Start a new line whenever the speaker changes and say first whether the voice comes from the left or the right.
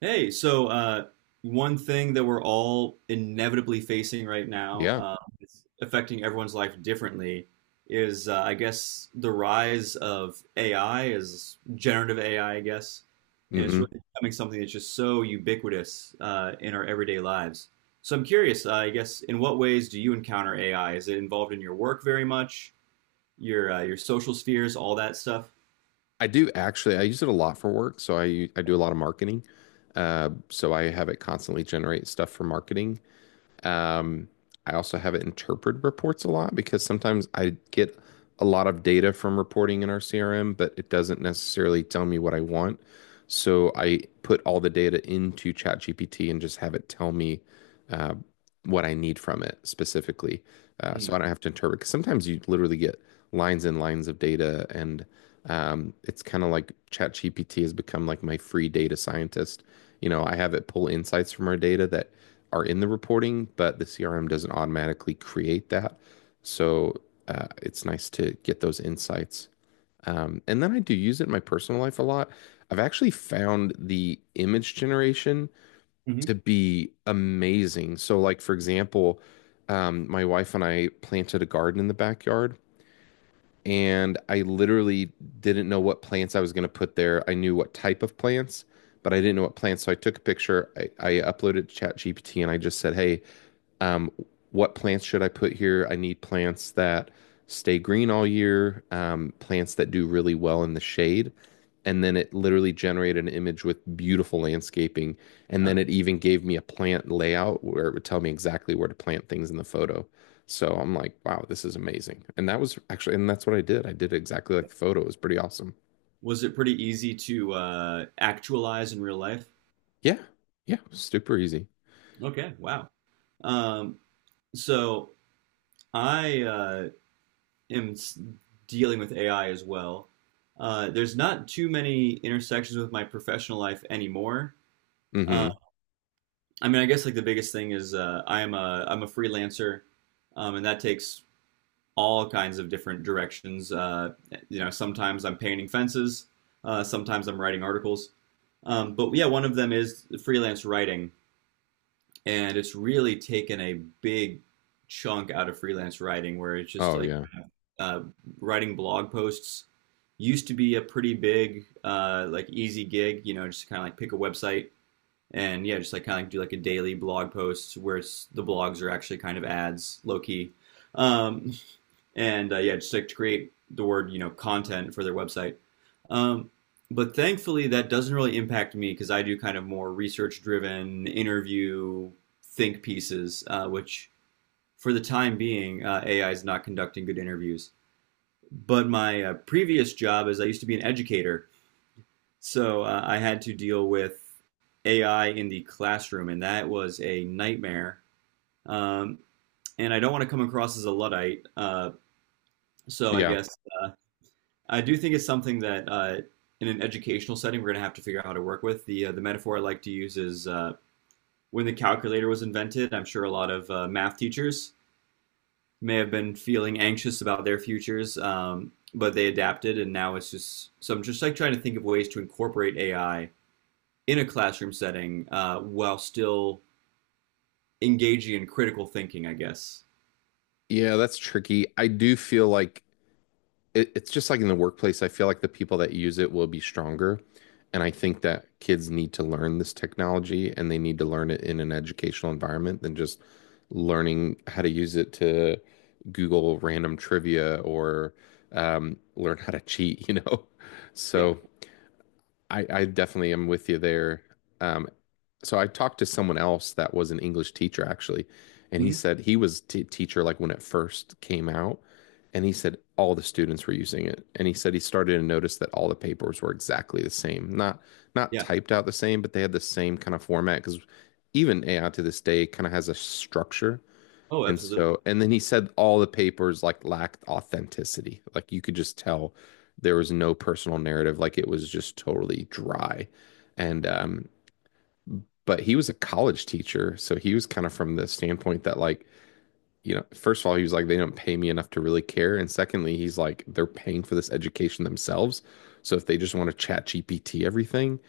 right: Hey, one thing that we're all inevitably facing right now,
left: Yeah.
right: it's affecting everyone's life differently, is I guess the rise of AI, is generative AI, I guess, and it's really
left: hmm
right: becoming something that's just so ubiquitous in our everyday lives. So I'm curious, I guess, in what ways do you encounter AI? Is it involved in your work very much, your social spheres, all that stuff?
left: I do actually, I use it a lot for work. So I do a lot of marketing. So I have it constantly generate stuff for marketing. Um, I also have it interpret reports a lot because sometimes I get a lot of data from reporting in our CRM, but it doesn't necessarily tell me what I want. So I put all the data into ChatGPT and just have it tell me uh, what I need from it specifically. So I don't have to interpret. Because sometimes you literally get lines and lines of data, and it's kind of like ChatGPT has become like my free data scientist. I have it pull insights from our data that are in the reporting, but the CRM doesn't automatically create that. So it's nice to get those insights. And then I do use it in my personal life a lot. I've actually found the image generation
right: Mm-hmm.
left: to be amazing. So, like for example, my wife and I planted a garden in the backyard, and I literally didn't know what plants I was going to put there. I knew what type of plants, but I didn't know what plants. So I took a picture, I uploaded it to ChatGPT, and I just said, "Hey, um, what plants should I put here? I need plants that stay green all year, plants that do really well in the shade." And then it literally generated an image with beautiful landscaping. And then it even gave me a plant layout where it would tell me exactly where to plant things in the photo. So I'm like, wow, this is amazing. And that was actually, and that's what I did. I did it exactly like the photo. It was pretty awesome.
right: Was it pretty easy to actualize in real life?
left: Yeah. Yeah. Super easy.
right: Okay, wow. Um, so I am dealing with AI as well. There's not too many intersections with my professional life anymore. Uh,
left: Mm-hmm.
right: I mean, I guess like the biggest thing is I'm a freelancer, and that takes all kinds of different directions. You know, sometimes I'm painting fences, sometimes I'm writing articles. But yeah, one of them is freelance writing, and it's really taken a big chunk out of freelance writing where it's just
left: Oh,
right: like
left: yeah.
right: uh, writing blog posts used to be a pretty big like easy gig, you know, just kind of like pick a website and yeah, just like kind of like do like a daily blog post where it's the blogs are actually kind of ads, low key. Um, and Yeah, just like to create the word content for their website. Um, but thankfully, that doesn't really impact me because I do kind of more research-driven interview think pieces, which for the time being, AI is not conducting good interviews. But my previous job is I used to be an educator, so I had to deal with AI in the classroom, and that was a nightmare. Um, and I don't want to come across as a luddite, uh, so I
left: Yeah.
right: guess uh, I do think it's something that in an educational setting we're going to have to figure out how to work with. The metaphor I like to use is when the calculator was invented. I'm sure a lot of math teachers may have been feeling anxious about their futures, but they adapted, and now it's just so. I'm just like trying to think of ways to incorporate AI in a classroom setting while still engaging in critical thinking, I guess.
left: Yeah. That's tricky. I do feel like it's just like in the workplace, I feel like the people that use it will be stronger. And I think that kids need to learn this technology and they need to learn it in an educational environment than just learning how to use it to Google random trivia or learn how to cheat, you know?
right: Yeah.
left: So I definitely am with you there. Um, so I talked to someone else that was an English teacher actually, and he
right: hmm
left: said he was t teacher like when it first came out, and he said all the students were using it, and he said he started to notice that all the papers were exactly the same, not not
right: Yeah.
left: typed out the same, but they had the same kind of format because even AI to this day kind of has a structure.
right: Oh,
left: And
right: absolutely.
left: so, and then he said all the papers like lacked authenticity. Like you could just tell there was no personal narrative. Like it was just totally dry. And, um, but he was a college teacher. So he was kind of from the standpoint that, like, you know, first of all, he was like, they don't pay me enough to really care. And secondly, he's like, they're paying for this education themselves. So if they just want to chat GPT everything,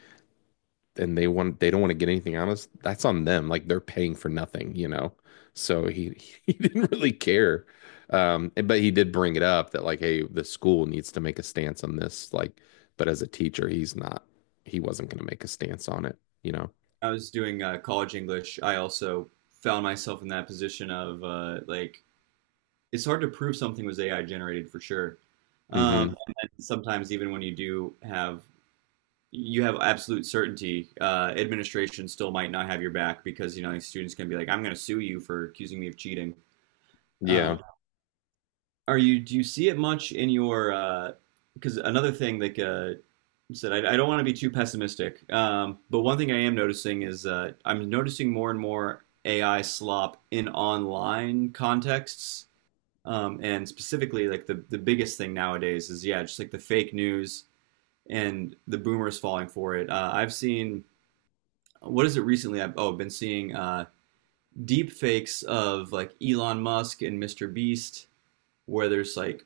left: and they want they don't want to get anything out of us, that's on them. Like they're paying for nothing, you know. So he he didn't really care. But he did bring it up that like, hey, the school needs to make a stance on this. Like, but as a teacher, he's not. He wasn't going to make a stance on it, you know.
right: I was doing college English. I also found myself in that position of like it's hard to prove something was AI generated for sure. Um,
left: Hmm.
right: and sometimes even when you do have you have absolute certainty, administration still might not have your back because, you know, these students can be like, "I'm going to sue you for accusing me of cheating."
left: Yeah.
right: Um, are you Do you see it much in your because another thing like you said I, don't want to be too pessimistic, but one thing I am noticing is I'm noticing more and more AI slop in online contexts, and specifically like the biggest thing nowadays is yeah, just like the fake news and the boomers falling for it. I've seen, what is it, recently I've, been seeing deep fakes of like Elon Musk and Mr. Beast, where there's like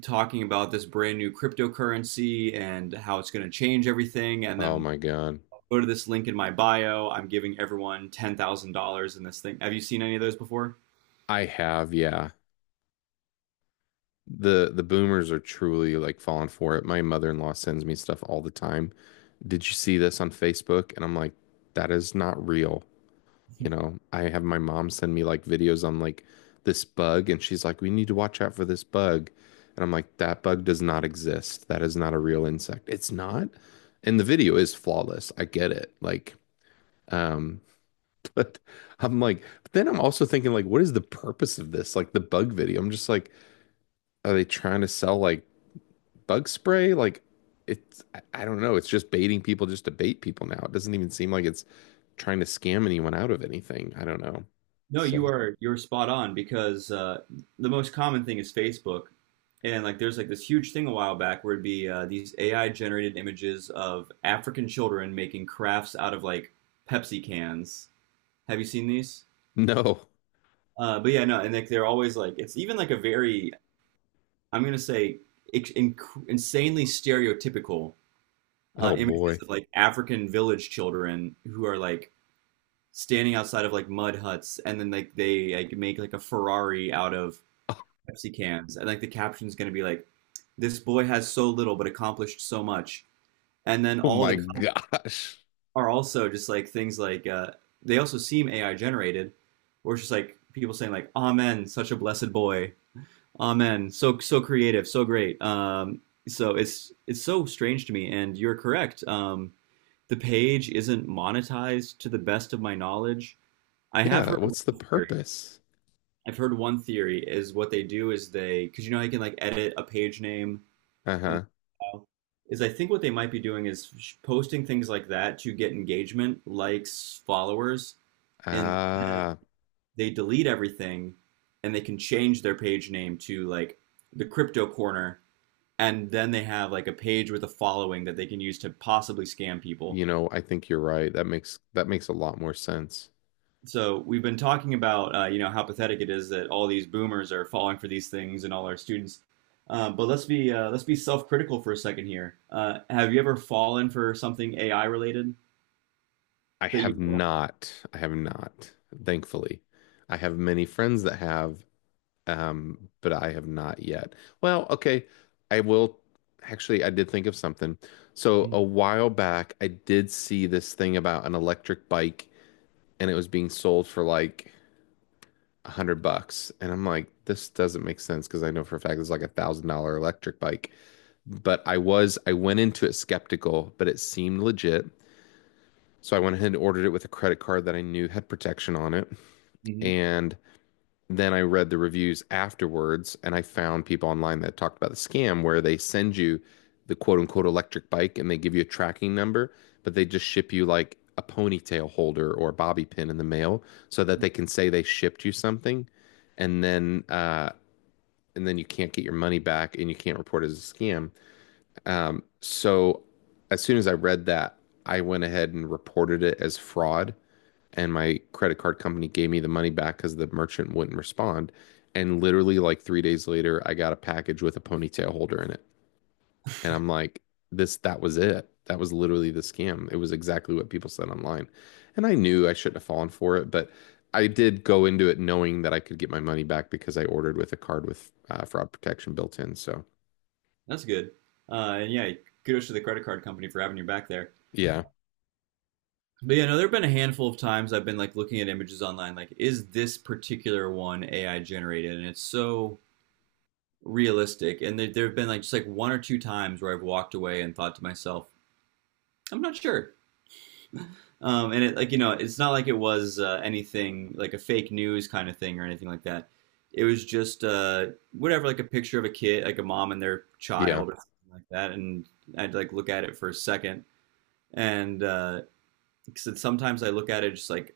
right: talking about this brand new cryptocurrency and how it's going to change everything, and
left: Oh
right: then
left: my God.
right: go to this link in my bio, I'm giving everyone $10,000 in this thing. Have you seen any of those before?
left: I have, yeah. The boomers are truly like falling for it. My mother-in-law sends me stuff all the time. Did you see this on Facebook? And I'm like, that is not real. You know, I have my mom send me like videos on like this bug, and she's like, we need to watch out for this bug. And I'm like, that bug does not exist. That is not a real insect. It's not. And the video is flawless. I get it. Like, um, but I'm like, but then I'm also thinking, like, what is the purpose of this? Like the bug video. I'm just like, are they trying to sell like bug spray? Like, it's, I don't know. It's just baiting people just to bait people now. It doesn't even seem like it's trying to scam anyone out of anything. I don't know.
right: No,
left: So.
right: you are, you're spot on, because the most common thing is Facebook, and like there's like this huge thing a while back where it'd be these AI generated images of African children making crafts out of like Pepsi cans. Have you seen these?
left: No.
right: But yeah, no, and like they're always like it's even like a very, I'm gonna say insanely stereotypical
left: Oh
right: images
left: boy.
right: of like African village children who are like standing outside of like mud huts, and then like they like make like a Ferrari out of Pepsi cans, and like the caption's gonna be like, "This boy has so little but accomplished so much," and then
left: Oh
right: all the
left: my
right: comments
left: gosh.
right: are also just like things like they also seem AI generated, or it's just like people saying like, "Amen, such a blessed boy. Amen. So so creative, so great." So it's so strange to me, and you're correct. The page isn't monetized to the best of my knowledge. I have
left: Yeah,
right: heard
left: what's the
right: one theory.
left: purpose?
right: I've heard one theory is what they do is they, because you know, I can like edit a page name and
left: Uh-huh.
right: uh, is I think what they might be doing is posting things like that to get engagement, likes, followers, and then
left: Ah,
right: they delete everything and they can change their page name to like the crypto corner, and then they have like a page with a following that they can use to possibly scam people.
left: you know, I think you're right. That makes a lot more sense.
right: So we've been talking about you know, how pathetic it is that all these boomers are falling for these things, and all our students. But let's be self-critical for a second here. Have you ever fallen for something AI related?
left: I
right: But you
left: have
right: know,
left: not. I have not, thankfully. I have many friends that have, but I have not yet. Well, okay. I will actually I did think of something. So a while back I did see this thing about an electric bike and it was being sold for like $100. And I'm like, this doesn't make sense because I know for a fact it's like $1,000 electric bike. But I was, I went into it skeptical, but it seemed legit. So I went ahead and ordered it with a credit card that I knew had protection on it.
right: hmm
left: And then I read the reviews afterwards and I found people online that talked about the scam where they send you the quote unquote electric bike and they give you a tracking number, but they just ship you like a ponytail holder or a bobby pin in the mail so that they can say they shipped you something and then uh and then you can't get your money back and you can't report it as a scam. So as soon as I read that, I went ahead and reported it as fraud and my credit card company gave me the money back because the merchant wouldn't respond. And literally, like 3 days later, I got a package with a ponytail holder in it. And I'm like, this, that was it. That was literally the scam. It was exactly what people said online. And I knew I shouldn't have fallen for it, but I did go into it knowing that I could get my money back because I ordered with a card with fraud protection built in. So,
right: that's good. And yeah, kudos to the credit card company for having your back there.
left: yeah,
right: But yeah, no, there have been a handful of times I've been like looking at images online, like, is this particular one AI generated? And it's so realistic. And there have been like just like one or two times where I've walked away and thought to myself, I'm not sure. And it, like, you know, it's not like it was anything like a fake news kind of thing or anything like that. It was just whatever, like a picture of a kid, like a mom and their
left: yeah,
right: child or something like that. And I'd like look at it for a second, and 'cause sometimes I look at it just like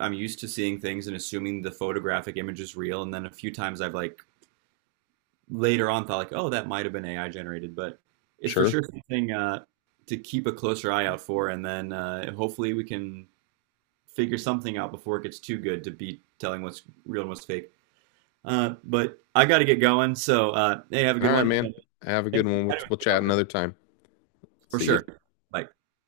right: I'm used to seeing things and assuming the photographic image is real. And then a few times I've like later on thought like, oh, that might have been AI generated, but it's for
left: sure.
right: sure something to keep a closer eye out for. And then hopefully we can figure something out before it gets too good to be telling what's real and what's fake. But I got to get going. So, hey, have a
left: All
right: good
left: right,
right: one.
left: man.
right: And
left: Have a good
right: thanks for
left: one. We'll,
right: chatting with
left: we'll
right: me
left: chat
right: about this.
left: another time.
right: For
left: See you.
right: sure. Bye.